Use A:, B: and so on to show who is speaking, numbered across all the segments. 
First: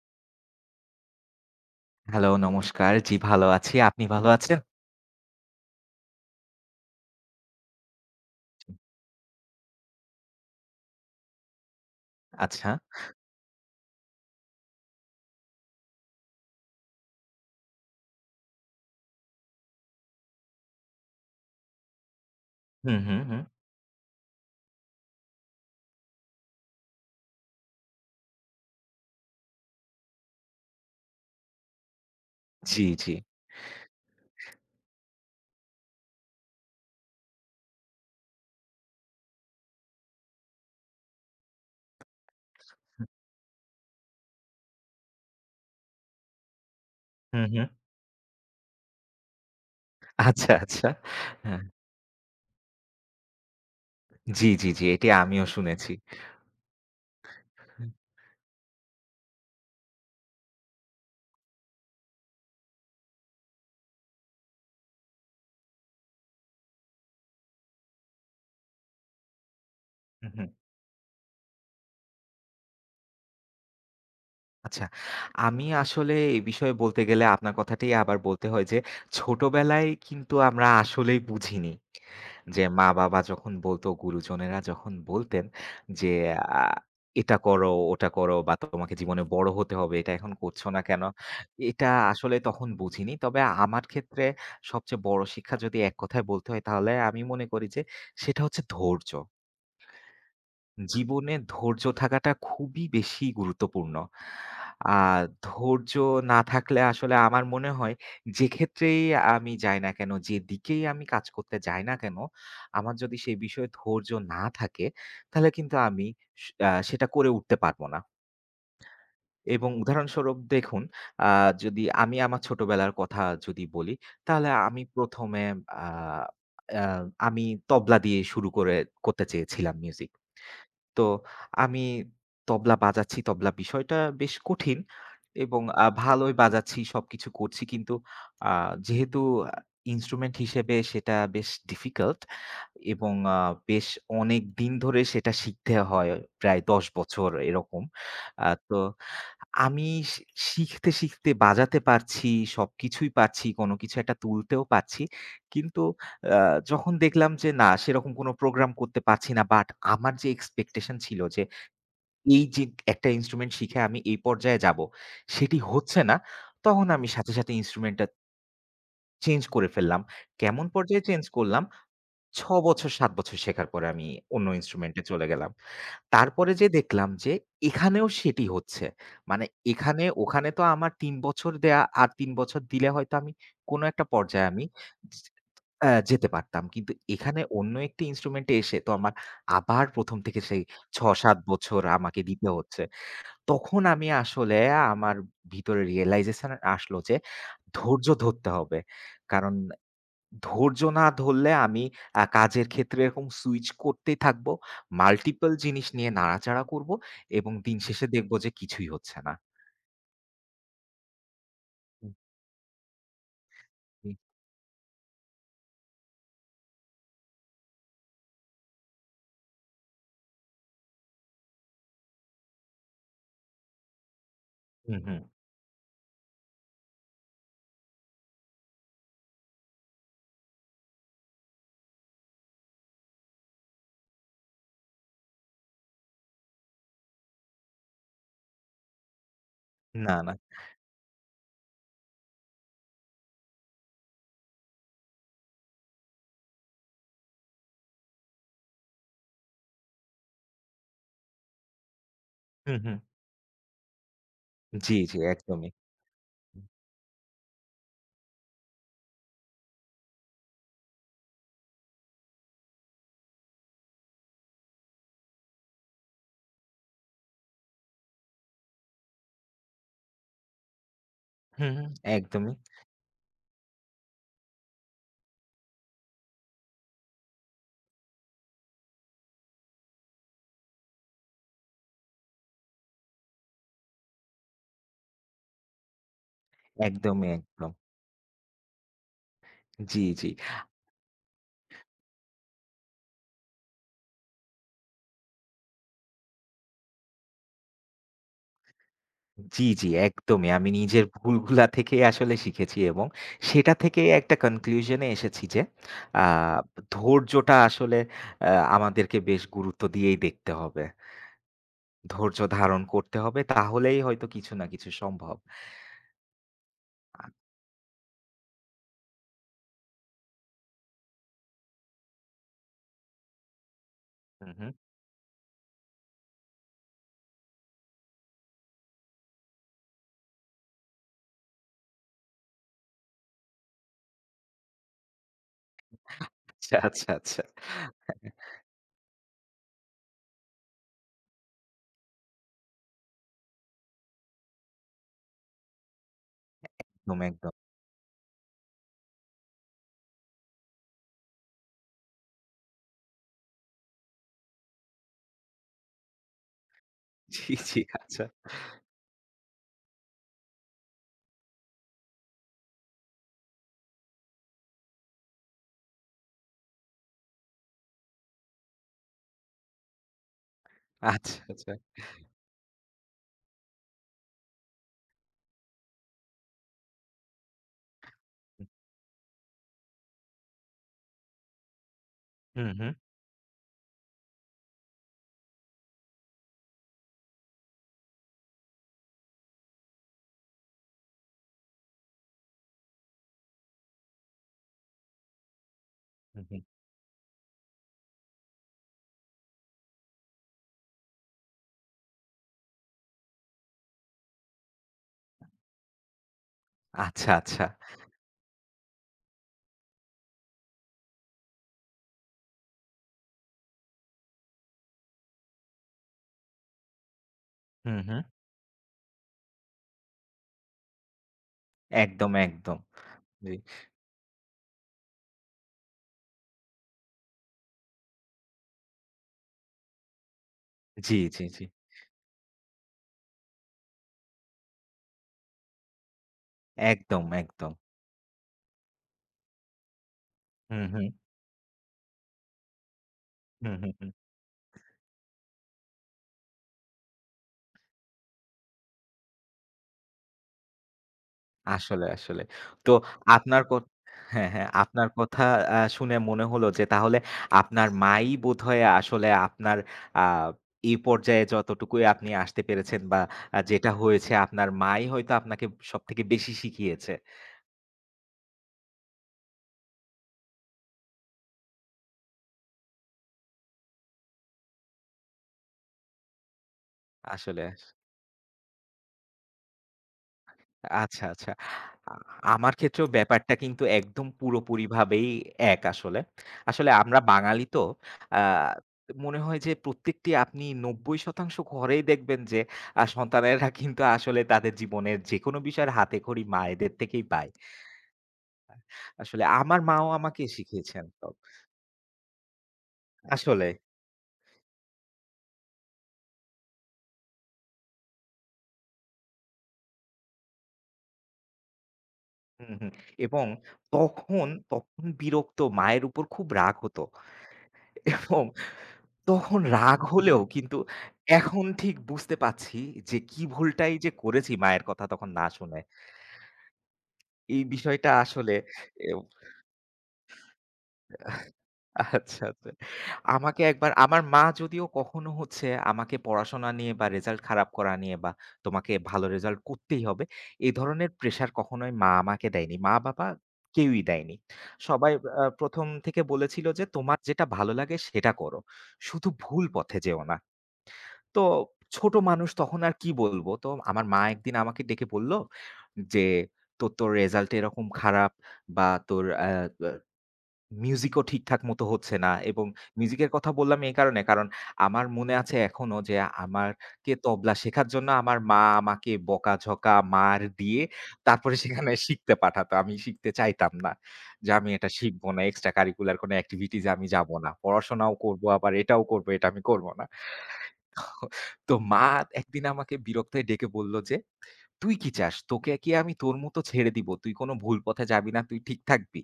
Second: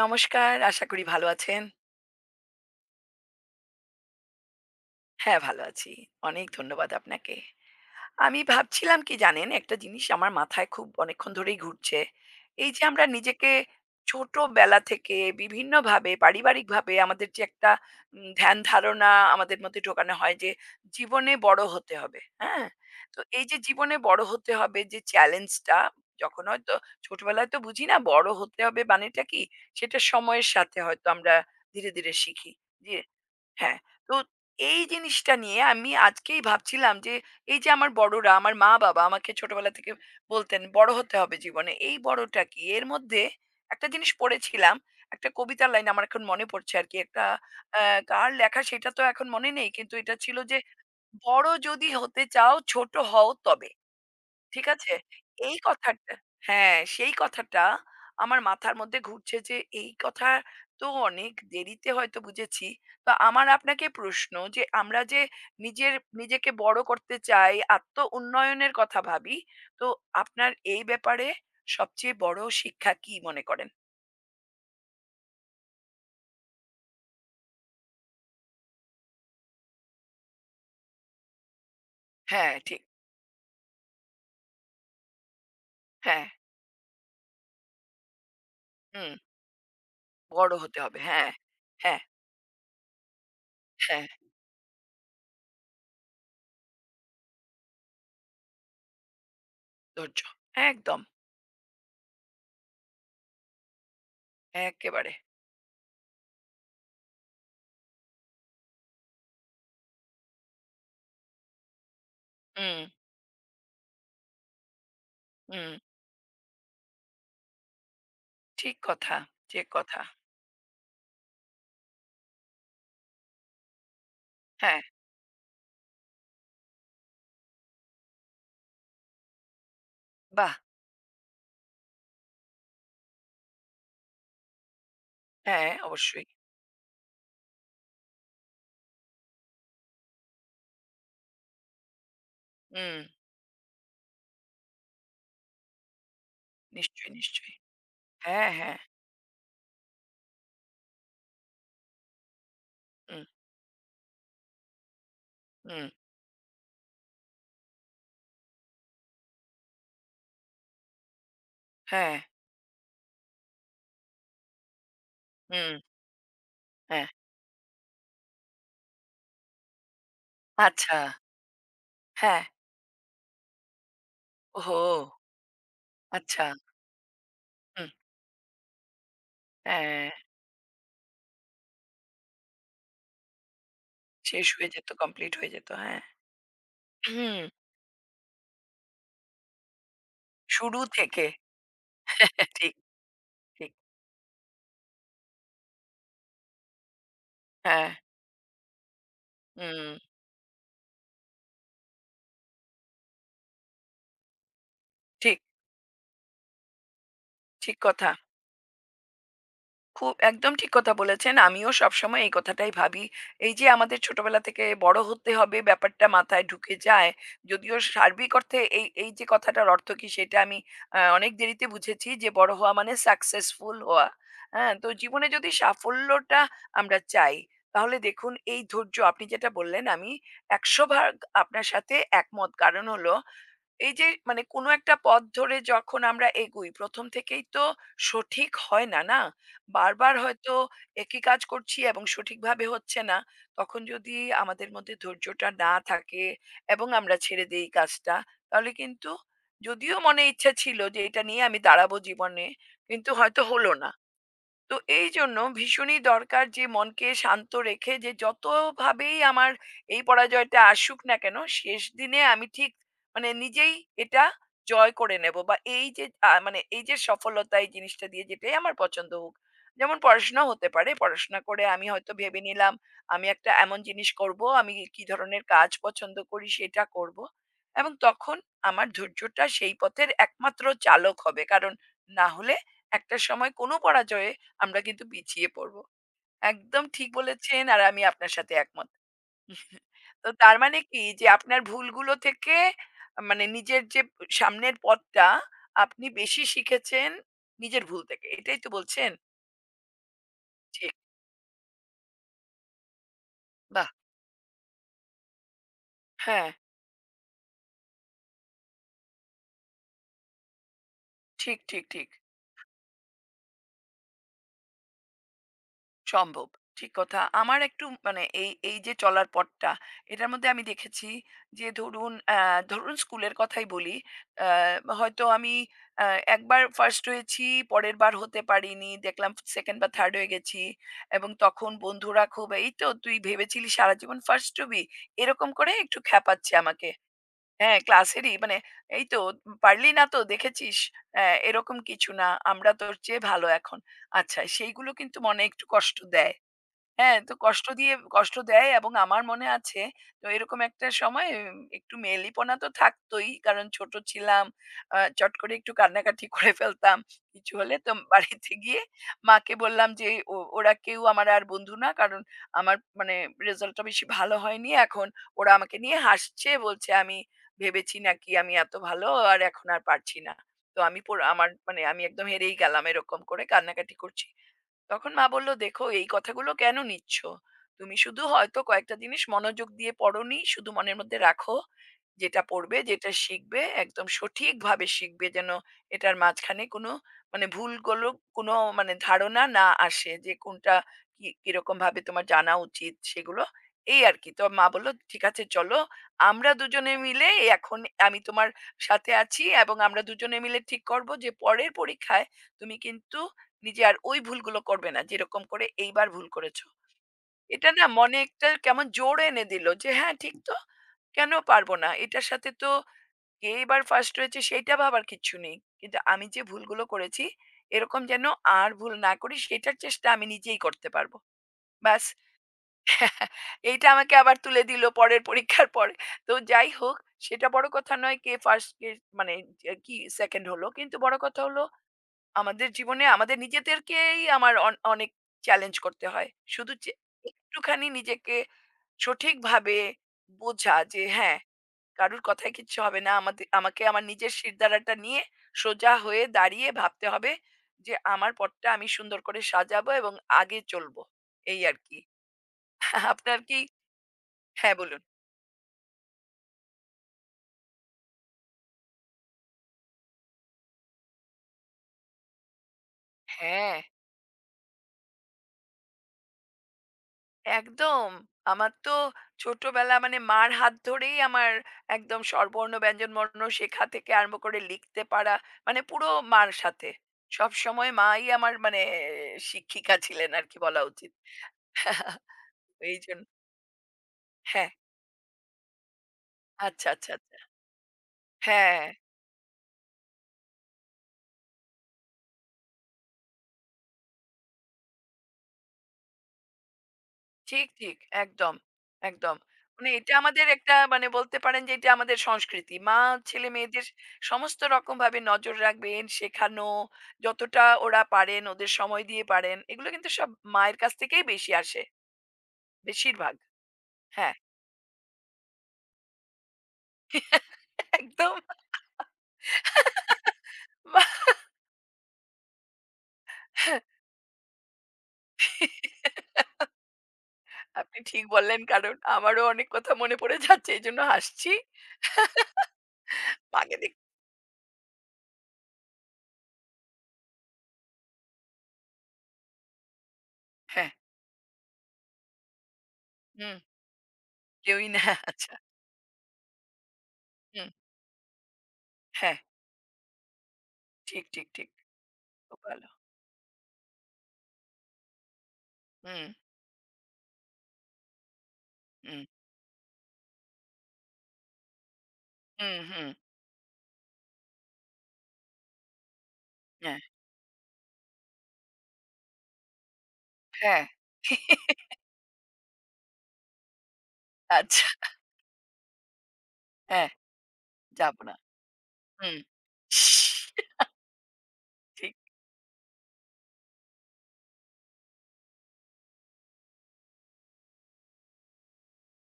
A: নমস্কার। আশা করি ভালো আছেন।
B: হ্যালো, নমস্কার। জি, ভালো আছি। আপনি ভালো আছেন?
A: হ্যাঁ, ভালো আছি। অনেক ধন্যবাদ আপনাকে। আমি ভাবছিলাম কি জানেন, একটা জিনিস আমার মাথায় খুব অনেকক্ষণ ধরেই ঘুরছে।
B: আচ্ছা।
A: এই যে আমরা নিজেকে ছোটবেলা থেকে বিভিন্নভাবে পারিবারিকভাবে আমাদের যে একটা ধ্যান ধারণা আমাদের মধ্যে ঢোকানো হয় যে জীবনে বড় হতে হবে। হ্যাঁ?
B: হুম,
A: তো
B: হুম, হুম।
A: এই যে জীবনে বড় হতে হবে যে চ্যালেঞ্জটা যখন হয়তো ছোটবেলায় তো বুঝি না বড় হতে হবে মানেটা কি? সেটা সময়ের সাথে হয়তো আমরা ধীরে, ধীরে শিখি।
B: জি,
A: যে
B: জি।
A: হ্যাঁ, তো এই জিনিসটা নিয়ে আমি আজকেই ভাবছিলাম যে, এই যে আমার বড়রা, আমার মা-বাবা আমাকে ছোটবেলা থেকে বলতেন, "বড় হতে হবে জীবনে।" এই বড়টা কি? এর মধ্যে একটা জিনিস পড়েছিলাম। একটা কবিতার লাইন আমার এখন মনে পড়ছে আরকি। একটা
B: হুম, হুম।
A: আ কার লেখা সেটা তো এখন মনে নেই। কিন্তু এটা ছিল
B: আচ্ছা,
A: যে,
B: আচ্ছা।
A: "বড়
B: হ্যাঁ।
A: যদি হতে চাও ছোট হও তবে।"
B: জি,
A: ঠিক
B: জি, জি।
A: আছে?
B: এটি আমিও
A: এই
B: শুনেছি।
A: কথাটা হ্যাঁ, সেই কথাটা
B: হুম,
A: আমার মাথার মধ্যে ঘুরছে যে এই কথা তো অনেক দেরিতে হয়তো বুঝেছি। তো আমার আপনাকে প্রশ্ন যে আমরা যে নিজের নিজেকে বড় করতে চাই, আত্ম উন্নয়নের কথা ভাবি। তো
B: হুম, হুম।
A: আপনার এই ব্যাপারে সবচেয়ে বড় শিক্ষা কি মনে করেন?
B: আচ্ছা। আমি আসলে এই বিষয়ে বলতে গেলে আপনার কথাটাই আবার বলতে হয় যে, ছোটবেলায় কিন্তু আমরা আসলেই বুঝিনি।
A: হ্যাঁ,
B: যে
A: ঠিক।
B: মা-বাবা যখন বলতো, গুরুজনেরা যখন বলতেন যে,
A: হ্যাঁ,
B: আ "এটা করো, ওটা করো বা তোমাকে
A: হুম,
B: জীবনে বড় হতে হবে, এটা এখন
A: বড়
B: করছো
A: হতে
B: না
A: হবে।
B: কেন?"
A: হ্যাঁ,
B: এটা
A: হ্যাঁ,
B: আসলে তখন বুঝিনি। তবে আমার
A: হ্যাঁ,
B: ক্ষেত্রে সবচেয়ে বড় শিক্ষা যদি এক কথায় বলতে হয়, তাহলে আমি মনে করি যে সেটা হচ্ছে ধৈর্য।
A: ধৈর্য। একদম,
B: জীবনে ধৈর্য থাকাটা খুবই বেশি গুরুত্বপূর্ণ। আ
A: একেবারে।
B: ধৈর্য না থাকলে আসলে আমার মনে হয় যে ক্ষেত্রেই আমি যাই না কেন, যেদিকেই আমি কাজ করতে যাই না কেন,
A: হুম,
B: আমার যদি সেই বিষয়ে ধৈর্য না থাকে, তাহলে
A: হুম,
B: কিন্তু আমি স আ সেটা করে উঠতে পারব না।
A: ঠিক কথা, ঠিক
B: এবং
A: কথা।
B: উদাহরণস্বরূপ দেখুন, আ যদি আমি আমার ছোটবেলার কথা যদি বলি, তাহলে আমি
A: হ্যাঁ,
B: ১ম এ আ আ আমি তবলা দিয়ে শুরু করে করতে চেয়েছিলাম মিউজিক।
A: বাহ!
B: তো আমি তবলা বাজাচ্ছি, তবলা বিষয়টা বেশ কঠিন এবং
A: হ্যাঁ, অবশ্যই।
B: ভালোই বাজাচ্ছি, সবকিছু করছি। কিন্তু আ যেহেতু আ ইন্সট্রুমেন্ট হিসেবে সেটা বেশ ডিফিকাল্ট
A: হুম,
B: এবং বেশ অনেকদিন ধরে সেটা শিখতে হয়। প্রায় ১০
A: নিশ্চয়ই,
B: বছর
A: নিশ্চয়ই।
B: এরকম।
A: হ্যাঁ,
B: তো
A: হ্যাঁ।
B: আমি শি শিখতে, শিখতে বাজাতে পারছি, সবকিছুই
A: হুম,
B: পারছি, কোনো কিছু একটা তুলতেও পারছি। কিন্তু
A: হুম,
B: আ যখন দেখলাম যে না সেরকম কোনো প্রোগ্রাম করতে পারছি না, বাট আমার যে এক্সপেকটেশন ছিল যে
A: হ্যাঁ,
B: এই যে একটা ইন্সট্রুমেন্ট শিখে আমি এই পর্যায়ে যাবো, সেটি
A: হুম,
B: হচ্ছে না। তখন
A: হ্যাঁ।
B: আমি সাথে, সাথে ইন্সট্রুমেন্টটা চেঞ্জ করে ফেললাম। কেমন
A: আচ্ছা,
B: পর্যায়ে চেঞ্জ করলাম?
A: হ্যাঁ।
B: ৬ বছর ৭ বছর শেখার পরে আমি অন্য
A: ওহো!
B: ইন্সট্রুমেন্ট এ চলে গেলাম।
A: আচ্ছা,
B: তারপরে যেয়ে দেখলাম যে
A: হুম,
B: এখানেও সেটি হচ্ছে। মানে এখানে
A: হ্যাঁ।
B: ওখানে তো আমার ৩ বছর দেয়া, আর ৩ বছর দিলে হয়তো আমি কোনো একটা
A: শেষ
B: পর্যায়ে আমি
A: হয়ে যেত, কমপ্লিট হয়ে যেত। হ্যাঁ।
B: যেতে পারতাম। কিন্তু এখানে
A: হুম,
B: অন্য একটি ইন্সট্রুমেন্টে এসে তো আমার আবার ১ম থেকে সেই
A: শুরু থেকে
B: ৬-৭ বছর আমাকে দিতে
A: ঠিক,
B: হচ্ছে।
A: ঠিক।
B: তখন আমি আসলে আমার ভিতরে রিয়ালাইজেশন আসলো যে
A: হ্যাঁ,
B: ধৈর্য ধরতে হবে। কারণ
A: হুম,
B: ধৈর্য না ধরলে আমি কাজের ক্ষেত্রে এরকম সুইচ করতেই থাকবো।
A: ঠিক,
B: মাল্টিপল জিনিস নিয়ে নাড়াচাড়া করব এবং
A: ঠিক
B: দিন শেষে
A: কথা।
B: দেখব যে কিছুই হচ্ছে না।
A: খুব একদম ঠিক কথা বলেছেন। আমিও
B: হুম,
A: সবসময় এই কথাটাই ভাবি। এই যে আমাদের
B: জি।
A: ছোটবেলা থেকে বড় হতে হবে ব্যাপারটা মাথায় ঢুকে যায়। যদিও সার্বিক অর্থে এই যে কথাটার অর্থ কি সেটা আমি অনেক দেরিতে বুঝেছি যে বড় হওয়া মানে সাকসেসফুল হওয়া। হ্যাঁ? তো
B: হুম, হুম।
A: জীবনে যদি সাফল্যটা আমরা চাই তাহলে দেখুন এই ধৈর্য আপনি যেটা বললেন আমি ১০০ ভাগ আপনার সাথে একমত। কারণ হলো এই যে মানে কোনো একটা পথ ধরে যখন আমরা এগুই, ১ম থেকেই তো সঠিক হয় না, না? বারবার
B: না, না।
A: হয়তো একই কাজ করছি এবং সঠিকভাবে হচ্ছে না। তখন যদি আমাদের মধ্যে ধৈর্যটা না থাকে এবং আমরা ছেড়ে দেই কাজটা, তাহলে কিন্তু যদিও মনে ইচ্ছা ছিল যে এটা নিয়ে আমি দাঁড়াবো জীবনে,
B: হুম, হুম।
A: কিন্তু হয়তো হলো না। তো
B: জি,
A: এই
B: জি,
A: জন্য
B: একদমই।
A: ভীষণই দরকার যে মনকে শান্ত রেখে যে যতভাবেই আমার এই পরাজয়টা আসুক না কেন শেষ দিনে আমি ঠিক মানে নিজেই এটা জয় করে নেব বা এই যে আহ, মানে এই যে সফলতা এই জিনিসটা দিয়ে যেটাই আমার পছন্দ হোক যেমন পড়াশোনা হতে পারে পড়াশোনা করে
B: হুম,
A: আমি
B: হুম।
A: হয়তো ভেবে
B: একদমই,
A: নিলাম আমি একটা এমন জিনিস করব আমি কি ধরনের কাজ পছন্দ করি সেটা করব এবং তখন আমার ধৈর্যটা সেই পথের একমাত্র চালক হবে কারণ না হলে একটা সময় কোনো পরাজয়ে আমরা কিন্তু পিছিয়ে পড়ব। একদম ঠিক
B: একদমই,
A: বলেছেন
B: একদম।
A: আর আমি আপনার সাথে একমত।
B: জি, জি।
A: তো তার মানে কি যে আপনার ভুলগুলো থেকে মানে নিজের যে সামনের পথটা আপনি বেশি শিখেছেন নিজের ভুল থেকে। এটাই তো বলছেন?
B: জি, জি, একদমই। আমি
A: ঠিক।
B: নিজের ভুলগুলা থেকেই আসলে শিখেছি এবং সেটা
A: বাহ!
B: থেকেই একটা কনক্লুশন এ এসেছি যে আ
A: হ্যাঁ,
B: ধৈর্যটা আসলে আ আমাদেরকে বেশ গুরুত্ব দিয়েই দেখতে হবে।
A: ঠিক, ঠিক, ঠিক।
B: ধৈর্য ধারণ করতে হবে। তাহলেই হয়তো কিছু না কিছু সম্ভব।
A: সম্ভব। ঠিক কথা। আমার একটু মানে এই যে চলার পথটা, এটার মধ্যে আমি দেখেছি যে ধরুন, ধরুন স্কুলের কথাই বলি।
B: হুম, হুম।
A: হয়তো আমি অ্যা একবার ফার্স্ট হয়েছি, পরের বার হতে পারিনি। দেখলাম 2nd বা 3rd হয়ে গেছি এবং তখন বন্ধুরা খুব, "এই তো তুই ভেবেছিলি সারা জীবন ফার্স্ট হবি?" এরকম করে একটু খ্যাপাচ্ছে
B: আচ্ছা,
A: আমাকে।
B: আচ্ছা, আচ্ছা।
A: হ্যাঁ, ক্লাসেরই মানে, "এই তো পারলি না তো দেখেছিস? এরকম কিছু না। আমরা তোর চেয়ে ভালো এখন।" আচ্ছা, সেইগুলো কিন্তু মনে একটু কষ্ট দেয়। হ্যাঁ,
B: একদম,
A: তো
B: একদম।
A: কষ্ট দিয়ে কষ্ট দেয় এবং আমার মনে আছে তো এরকম একটা সময় একটু মেয়েলিপনা তো থাকতই। কারণ ছোট ছিলাম। চট করে একটু কান্নাকাটি করে ফেলতাম।
B: জি,
A: কিছু হলে
B: জি।
A: তো
B: আচ্ছা,
A: বাড়িতে গিয়ে মাকে বললাম যে, "ওরা কেউ আমার আর বন্ধু না। কারণ আমার মানে রেজাল্টটা বেশি ভালো হয়নি। এখন ওরা আমাকে নিয়ে হাসছে। বলছে আমি ভেবেছি নাকি আমি এত ভালো আর এখন আর পারছি না।" তো আমি
B: আচ্ছা,
A: আমার
B: আচ্ছা।
A: মানে আমি একদম হেরেই গেলাম। এরকম করে কান্নাকাটি করছি। তখন মা বলল, "দেখো এই কথাগুলো কেন নিচ্ছ? তুমি শুধু হয়তো কয়েকটা জিনিস মনোযোগ দিয়ে পড়োনি, শুধু মনের মধ্যে রাখো। যেটা
B: হুম,
A: পড়বে,
B: হুম,
A: যেটা শিখবে একদম সঠিকভাবে শিখবে যেন এটার মাঝখানে কোনো মানে ভুলগুলো কোনো মানে ধারণা না আসে যে কোনটা কি কিরকমভাবে তোমার জানা উচিত সেগুলো।" এই আর কি। তো মা বলল, "ঠিক আছে চলো
B: হুম,
A: আমরা
B: হুম।
A: দুজনে মিলে এখন আমি তোমার সাথে আছি এবং আমরা দুজনে মিলে ঠিক করব যে পরের পরীক্ষায় তুমি কিন্তু নিজে আর ওই ভুলগুলো করবে না যেরকম করে এইবার ভুল করেছো।
B: আচ্ছা, আচ্ছা।
A: এটা না মনে একটা কেমন জোর এনে দিল যে হ্যাঁ ঠিক তো। কেন পারবো না? এটার সাথে তো কে এবার ফার্স্ট হয়েছে সেইটা ভাবার কিচ্ছু নেই। কিন্তু আমি যে ভুলগুলো করেছি
B: হুম,
A: এরকম
B: হুম।
A: যেন আর ভুল না করি সেটার চেষ্টা আমি নিজেই করতে পারবো। ব্যাস
B: একদম, একদম। জি,
A: এইটা আমাকে আবার তুলে দিল পরের পরীক্ষার পরে। তো যাই হোক সেটা বড় কথা নয় কে ফার্স্ট কে মানে যে কি সেকেন্ড হলো। কিন্তু
B: জি,
A: বড় কথা
B: জি, জি।
A: হলো আমাদের জীবনে আমাদের নিজেদেরকেই আমার অন অনেক চ্যালেঞ্জ করতে হয়। শুধু চে
B: একদম, একদম।
A: একটুখানি নিজেকে সঠিকভাবে বোঝা
B: হুম,
A: যে
B: হুম,
A: হ্যাঁ, কারুর কথায় কিচ্ছু হবে না।
B: হুম,
A: আমাকে আমার
B: হুম।
A: নিজের শিরদাঁড়াটা নিয়ে সোজা হয়ে দাঁড়িয়ে ভাবতে হবে যে আমার পথটা আমি সুন্দর করে সাজাবো এবং আগে চলবো। এই আরকি।
B: আসলে, আসলে। তো
A: আপনার কি
B: আপনার ক হ্যাঁ, হ্যাঁ,
A: হ্যাঁ, বলুন।
B: আপনার কথা শুনে মনে হলো যে তাহলে আপনার মাই বোধহয় আসলে আপনার আ এই পর্যায়ে যতটুকুই আপনি আসতে পেরেছেন বা
A: হ্যাঁ।
B: যেটা হয়েছে আপনার মাই হয়তো আপনাকে সবথেকে বেশি শিখিয়েছে।
A: একদম। আমার তো ছোটবেলা মানে মার হাত ধরেই আমার একদম স্বরবর্ণ, ব্যঞ্জনবর্ণ শেখা থেকে আরম্ভ করে লিখতে পারা, মানে পুরো মার সাথে।
B: আসলে।
A: সবসময় মাই আমার মানে শিক্ষিকা ছিলেন আরকি বলা উচিত।
B: আচ্ছা, আচ্ছা। আ আমার ক্ষেত্রেও
A: এইজন
B: ব্যাপারটা কিন্তু একদম
A: হ্যাঁ,
B: পুরোপুরিভাবেই এক আসলে।
A: আচ্ছা,
B: আসলে
A: আচ্ছা,
B: আমরা
A: আচ্ছা।
B: বাঙালি তো আ
A: হ্যাঁ।
B: মনে হয় যে প্রত্যেকটি আপনি ৯০% ঘরেই দেখবেন যে সন্তানেরা কিন্তু আসলে তাদের জীবনের যেকোনো বিষয়ের হাতেখড়ি মায়েদের থেকেই পায়।
A: ঠিক, ঠিক। একদম, একদম।
B: আসলে আমার
A: মানে
B: মাও
A: এটা
B: আমাকে
A: আমাদের একটা
B: শিখিয়েছেন
A: মানে
B: তো।
A: বলতে পারেন যে এটা আমাদের সংস্কৃতি। মা
B: আসলে
A: ছেলে-মেয়েদের সমস্ত রকমভাবে নজর রাখবেন, শেখানো, যতটা ওরা পারেন, ওদের সময় দিয়ে পারেন। এগুলো কিন্তু সব মায়ের কাছ থেকেই বেশি আসে,
B: হুম, হুম।
A: বেশিরভাগ।
B: এবং
A: হ্যাঁ,
B: তখন, তখন বিরক্ত মায়ের উপর খুব রাগ হতো।
A: একদম।
B: এবং তখন রাগ হলেও কিন্তু
A: বাহ!
B: এখন ঠিক বুঝতে পারছি যে কি ভুলটাই যে করেছি মায়ের কথা তখন না শুনে। এই
A: আপনি
B: বিষয়টা
A: ঠিক
B: আসলে
A: বললেন কারণ
B: এও
A: আমারও অনেক কথা মনে পড়ে যাচ্ছে। এজন্য হাসছি।
B: আচ্ছা, আচ্ছা। আমাকে
A: মাকে
B: একবার
A: দেখ
B: আমার মা যদিও কখনো হচ্ছে আমাকে পড়াশোনা নিয়ে বা রেজাল্ট খারাপ করা নিয়ে বা তোমাকে ভালো রেজাল্ট করতেই হবে, এ
A: হ্যাঁ,
B: ধরনের প্রেশার কখনোই মা আমাকে দেয়নি। মা-বাবা
A: হুম,
B: কেউই দেয়নি।
A: কেউই না।
B: সবাই
A: আচ্ছা,
B: ১ম থেকে বলেছিল যে, "তোমার যেটা
A: হুম,
B: ভালো লাগে সেটা করো। শুধু
A: হ্যাঁ,
B: ভুল পথে যেও না।"
A: ঠিক,
B: তো
A: ঠিক, ঠিক।
B: ছোট মানুষ
A: খুব
B: তখন
A: ভালো।
B: আর কি বলবো? তো আমার মা একদিন আমাকে ডেকে বলল যে,
A: হুম,
B: "তোর তো রেজাল্ট এরকম খারাপ বা
A: হুম,
B: তোর আ আ মিউজিকও ঠিকঠাক মতো হচ্ছে না" এবং
A: হুম, হুম।
B: মিউজিকের কথা বললাম এই কারণে, কারণ আমার মনে আছে এখনো যে
A: হ্যাঁ,
B: আমারকে তবলা শেখার জন্য আমার মা আমাকে বকাঝকা, মার দিয়ে
A: হ্যাঁ।
B: তারপরে সেখানে শিখতে পাঠাতো। আমি শিখতে চাইতাম না। যে আমি
A: আচ্ছা,
B: এটা শিখব না, এক্সট্রা কারিকুলার কোনো অ্যাক্টিভিটিস এ আমি
A: হ্যাঁ,
B: যাব না। পড়াশোনাও
A: যাব না।
B: করব আবার এটাও করব,
A: হুম।
B: এটা আমি করব না। তো মা
A: ঠিক।
B: একদিন আমাকে বিরক্ত হয়ে ডেকে বলল যে, "তুই কি চাস? তোকে কি আমি তোর মতো ছেড়ে দিব? তুই কোনো ভুল পথে যাবি না, তুই ঠিক থাকবি?"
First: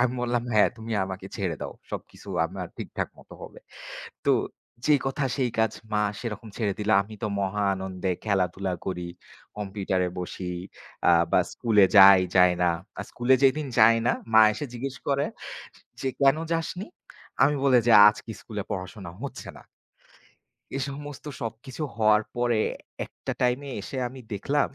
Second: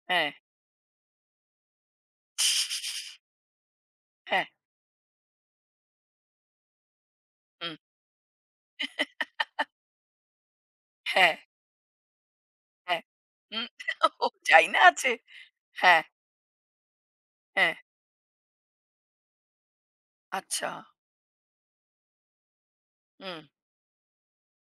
B: আমি
A: হ্যাঁ,
B: বললাম, "হ্যাঁ, তুমি আমাকে ছেড়ে দাও। সবকিছু আমার ঠিকঠাক মতো হবে।" তো
A: হ্যাঁ,
B: যেই কথা সেই কাজ। মা সেরকম ছেড়ে দিল। আমি তো মহা
A: হুম,
B: আনন্দে খেলাধুলা করি, কম্পিউটারে বসি
A: হ্যাঁ,
B: বা স্কুলে যাই, যাই না।
A: হ্যাঁ।
B: আর স্কুলে যেদিন
A: হুম,
B: যাই না,
A: ও
B: মা এসে
A: চাইনা
B: জিজ্ঞেস
A: আছে।
B: করে
A: হ্যাঁ,
B: যে, "কেন যাসনি?" আমি
A: হ্যাঁ।
B: বলি যে, "আজকে স্কুলে পড়াশোনা হচ্ছে না।"
A: আচ্ছা।
B: এ সমস্ত সবকিছু হওয়ার পরে একটা
A: হুম,
B: টাইমে এসে আমি দেখলাম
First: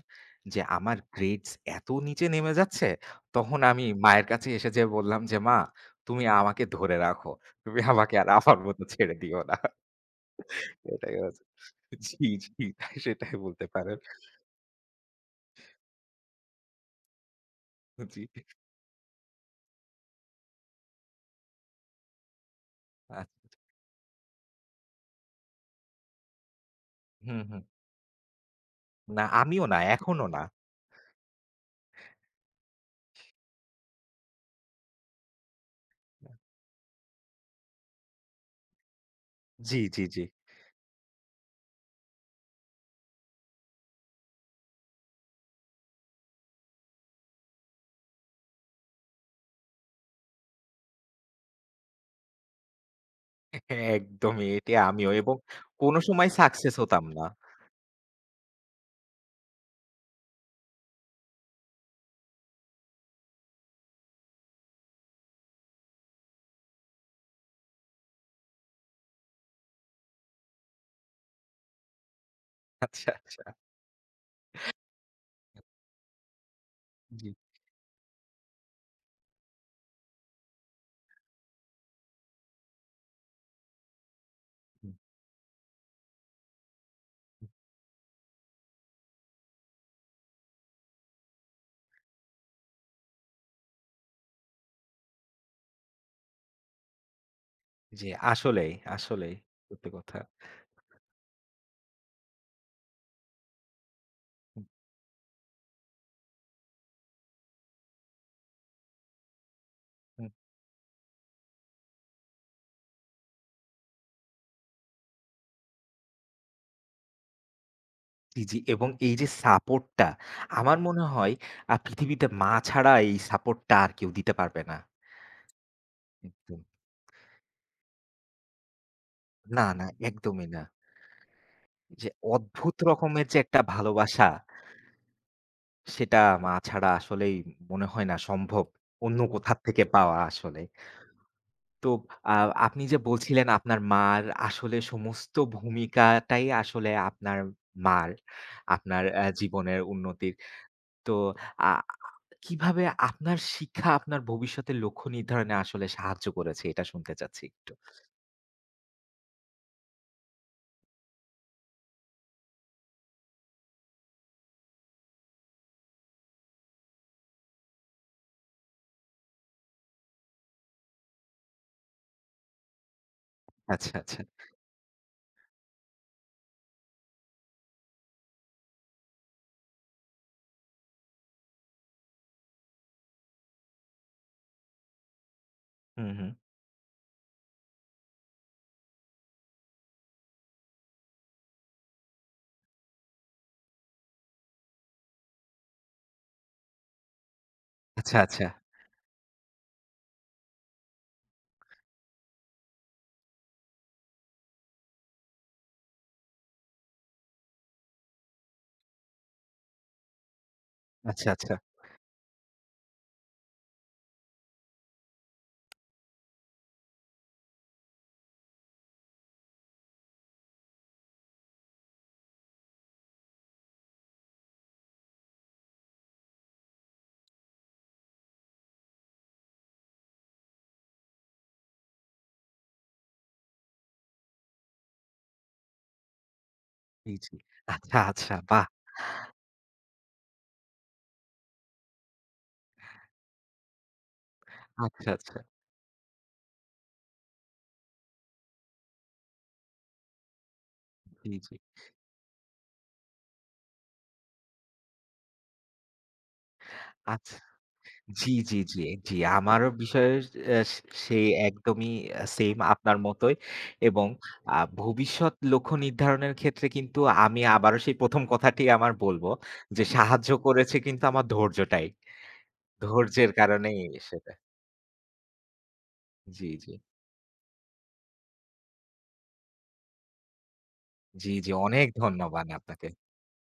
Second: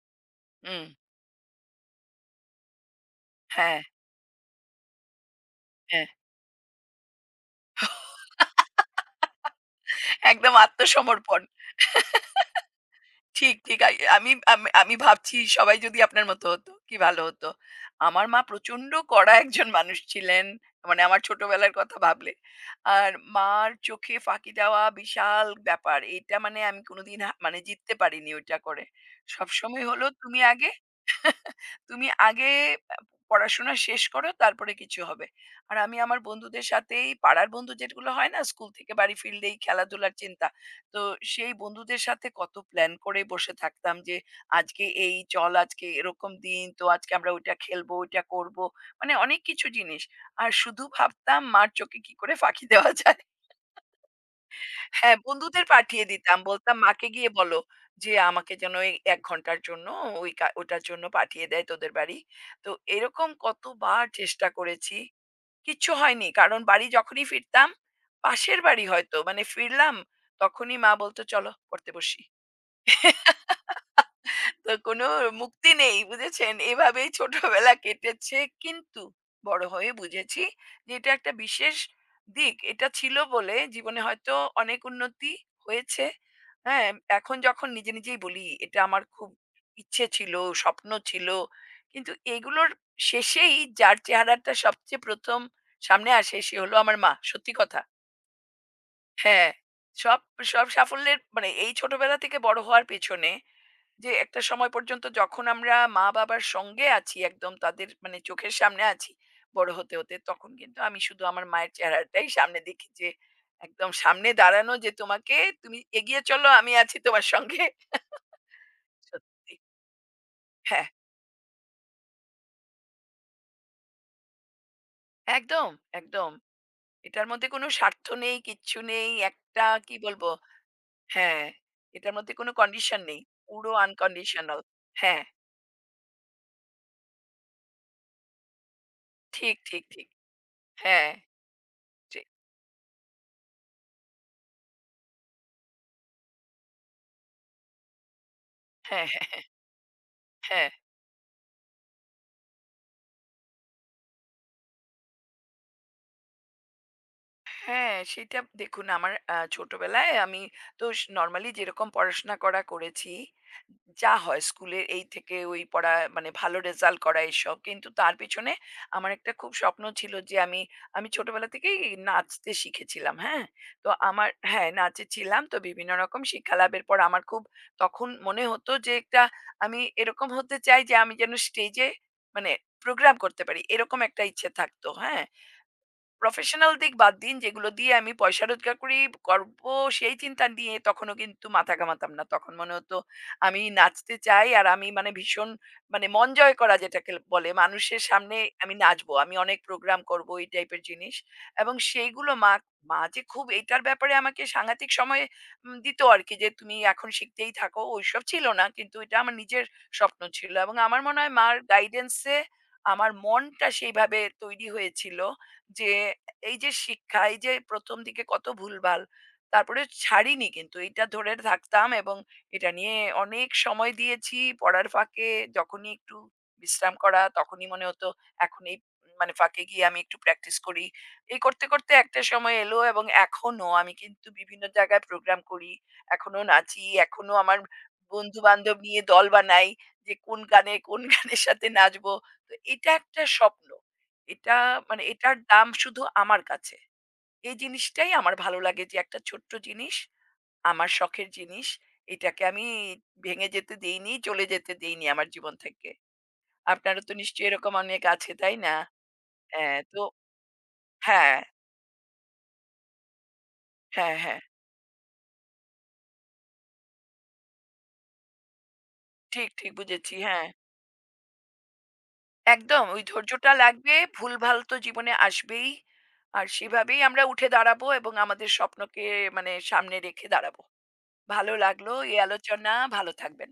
B: যে
A: হুম।
B: আমার গ্রেডস এত নিচে নেমে যাচ্ছে, তখন
A: হ্যাঁ,
B: আমি মায়ের কাছে এসে যেয়ে বললাম যে, "মা,
A: হ্যাঁ।
B: তুমি আমাকে ধরে রাখো। তুমি আমাকে আর আমার মতো ছেড়ে দিও না।"
A: একদম
B: এটাই
A: আত্মসমর্পণ।
B: হচ্ছে জি, জি, সেটাই
A: ঠিক,
B: বলতে
A: ঠিক। আই
B: পারেন।
A: আমি আমি আমি ভাবছি সবাই যদি আপনার মতো হতো, কি ভালো হতো।
B: জি।
A: আমার মা প্রচন্ড কড়া একজন মানুষ ছিলেন। মানে আমার ছোটবেলার কথা ভাবলে। আর
B: আচ্ছা।
A: মার চোখে ফাঁকি দেওয়া বিশাল ব্যাপার। এটা মানে আমি কোনদিন
B: হুম,
A: মানে
B: হুম।
A: জিততে পারিনি ওইটা করে।
B: না, আমিও না,
A: সবসময় হলো,
B: এখনো
A: "তুমি
B: না।
A: আগে" তুমি আগে আ পড়াশোনা শেষ করো তারপরে কিছু হবে। আর আমি আমার বন্ধুদের সাথেই পাড়ার বন্ধু যেগুলো হয় না স্কুল থেকে বাড়ি ফিরলেই
B: জি, জি,
A: খেলাধুলার
B: জি।
A: চিন্তা। তো সেই বন্ধুদের সাথে কত প্ল্যান করে বসে থাকতাম যে আজকে এই চল আজকে এরকম দিন তো আজকে আমরা ওইটা খেলবো, ওইটা করব। মানে অনেক কিছু জিনিস। আর শুধু ভাবতাম মার চোখে কি করে ফাঁকি দেওয়া যায়।
B: একদমই। এটা আমিও
A: হ্যাঁ,
B: এবং
A: বন্ধুদের
B: কোনো
A: পাঠিয়ে
B: সময়
A: দিতাম।
B: সাকসেস
A: বলতাম
B: হতাম
A: মাকে
B: না।
A: গিয়ে বলো যে, "আমাকে যেন এই ১ ঘন্টার জন্য ওই ওটার জন্য পাঠিয়ে দেয় তোদের বাড়ি।" তো এরকম কতবার চেষ্টা করেছি। কিচ্ছু হয়নি। কারণ বাড়ি যখনই ফিরতাম, পাশের বাড়ি হয়তো মানে ফিরলাম, তখনই মা বলত, "চলো পড়তে বসি।"
B: আচ্ছা, আচ্ছা।
A: তো কোনো মুক্তি নেই বুঝেছেন? এভাবেই
B: জি।
A: ছোটবেলা কেটেছে। কিন্তু বড় হয়ে বুঝেছি যে এটা একটা বিশেষ দিক। এটা ছিল বলে জীবনে হয়তো অনেক উন্নতি হয়েছে। হ্যাঁ? এখন যখন নিজে নিজেই বলি এটা আমার খুব ইচ্ছে ছিল, স্বপ্ন ছিল। কিন্তু এগুলোর শেষেই যার চেহারাটা সবচেয়ে ১ম সামনে আসে সে হলো আমার মা। সত্যি কথা।
B: জি, আসলেই, আসলেই
A: হ্যাঁ।
B: সত্যি কথা।
A: সব সব সাফল্যের মানে এই ছোটবেলা থেকে বড় হওয়ার পেছনে যে একটা
B: হুম,
A: সময় পর্যন্ত যখন আমরা মা-বাবার সঙ্গে আছি একদম তাদের মানে চোখের সামনে আছি বড় হতে, হতে
B: হুম।
A: তখন কিন্তু আমি শুধু আমার মায়ের চেহারাটাই সামনে দেখি যে একদম সামনে দাঁড়ানো যে তোমাকে তুমি এগিয়ে চলো আমি আছি তোমার সঙ্গে।
B: জি, জি এবং এই যে
A: সত্যি।
B: সাপোর্টটা আমার
A: হ্যাঁ,
B: মনে হয় পৃথিবীতে মা ছাড়া এই সাপোর্টটা আর কেউ দিতে পারবে না।
A: একদম, একদম।
B: একদম।
A: এটার মধ্যে কোনো স্বার্থ নেই, কিচ্ছু নেই।
B: না,
A: একটা
B: না
A: কি বলবো
B: একদমই না।
A: হ্যাঁ,
B: যে
A: এটার মধ্যে কোনো
B: অদ্ভুত
A: কন্ডিশন নেই।
B: রকমের যে একটা
A: পুরো
B: ভালোবাসা
A: আনকন্ডিশনাল। হ্যাঁ,
B: সেটা মা ছাড়া আসলেই মনে হয় না সম্ভব। অন্য কোথা
A: ঠিক,
B: থেকে
A: ঠিক, ঠিক।
B: পাওয়া আসলে।
A: হ্যাঁ,
B: তো
A: ঠিক।
B: আ আপনি যে বলছিলেন আপনার মার আসলে সমস্ত ভূমিকাটাই আসলে আপনার মার, আপনার
A: হ্যাঁ, হ্যাঁ, হ্যাঁ,
B: জীবনের উন্নতির
A: হ্যাঁ।
B: তো আ কিভাবে আপনার শিক্ষা আপনার ভবিষ্যতের লক্ষ্য নির্ধারণে আসলে সাহায্য করেছে? এটা শুনতে চাচ্ছি একটু।
A: হ্যাঁ, সেটা দেখুন আমার ছোটবেলায় আমি তো নরমালি যেরকম পড়াশোনা করা করেছি, যা হয় স্কুলের এই থেকে ওই পড়া মানে ভালো রেজাল্ট করা এসব। কিন্তু তার পেছনে আমার একটা খুব স্বপ্ন ছিল যে আমি, আমি ছোটবেলা থেকেই নাচতে শিখেছিলাম, হ্যাঁ? তো
B: আচ্ছা, আচ্ছা।
A: আমার হ্যাঁ, নাচে ছিলাম। তো বিভিন্ন রকম শিক্ষা লাভের পর আমার খুব তখন মনে হতো যে একটা আমি এরকম হতে চাই যে আমি যেন স্টেজে মানে প্রোগ্রাম করতে পারি। এরকম একটা ইচ্ছে থাকতো, হ্যাঁ?
B: হুম, হুম।
A: প্রফেশনাল দিক বাদ দিন যেগুলো দিয়ে আমি পয়সা রোজগার করবো সেই চিন্তা নিয়ে তখনও কিন্তু মাথা ঘামাতাম না তখন মনে হতো আমি নাচতে চাই আর আমি মানে ভীষণ মানে মন জয় করা যেটাকে বলে মানুষের
B: আচ্ছা,
A: সামনে
B: আচ্ছা।
A: আমি নাচবো আমি অনেক প্রোগ্রাম করব এই টাইপের জিনিস এবং সেইগুলো মা মা যে খুব এইটার ব্যাপারে আমাকে সাংঘাতিক সময় দিত আর কি যে তুমি এখন শিখতেই থাকো ওইসব ছিল না কিন্তু এটা আমার নিজের স্বপ্ন ছিল এবং আমার মনে
B: আচ্ছা,
A: হয়
B: আচ্ছা।
A: মার গাইডেন্সে আমার মনটা সেইভাবে তৈরি হয়েছিল যে এই যে শিক্ষা, এই যে ১ম দিকে কত ভুলভাল। তারপরে ছাড়িনি কিন্তু এটা ধরে থাকতাম এবং এটা নিয়ে অনেক সময় দিয়েছি। পড়ার ফাঁকে যখনই একটু বিশ্রাম করা তখনই মনে হতো এখন এই মানে ফাঁকে গিয়ে আমি একটু প্র্যাকটিস করি। এই করতে, করতে একটা সময় এলো এবং এখনো আমি কিন্তু বিভিন্ন জায়গায় প্রোগ্রাম করি। এখনো নাচি,
B: জি,
A: এখনো
B: জি।
A: আমার
B: আচ্ছা, আচ্ছা। বাহ!
A: বন্ধু-বান্ধব নিয়ে দল বানাই যে কোন গানে, কোন গানের সাথে নাচবো। তো এটা একটা স্বপ্ন। এটা মানে
B: আচ্ছা,
A: এটার
B: আচ্ছা।
A: দাম শুধু আমার কাছে। এই জিনিসটাই আমার ভালো লাগে যে একটা ছোট্ট জিনিস, আমার শখের
B: জি, জি।
A: জিনিস। এটাকে আমি ভেঙে যেতে দেইনি, চলে যেতে দেইনি আমার জীবন থেকে। আপনারও তো
B: আচ্ছা।
A: নিশ্চয়ই এরকম অনেক
B: জি,
A: আছে, তাই
B: জি,
A: না?
B: জি, জি। আমারও
A: হ্যাঁ, তো
B: বিষয়ে অ্যা সেই
A: হ্যাঁ,
B: একদমই সেইম আপনার মতোই এবং
A: হ্যাঁ, হ্যাঁ।
B: ভবিষ্যৎ লক্ষ্য নির্ধারণের ক্ষেত্রে কিন্তু আমি আবারও সেই ১ম কথাটি আমার বলব
A: ঠিক, ঠিক
B: যে
A: বুঝেছি।
B: সাহায্য
A: হ্যাঁ,
B: করেছে কিন্তু আমার ধৈর্যটাই।
A: একদম ওই
B: ধৈর্যের
A: ধৈর্যটা
B: কারণেই
A: লাগবে।
B: সেটা
A: ভুলভাল তো জীবনে আসবেই। আর
B: জি, জি।
A: সেভাবেই আমরা উঠে দাঁড়াবো এবং আমাদের স্বপ্নকে মানে সামনে রেখে দাঁড়াবো।
B: জি, জি।
A: ভালো
B: অনেক
A: লাগলো এই
B: ধন্যবাদ
A: আলোচনা।
B: আপনাকে। জি।
A: ভালো থাকবেন।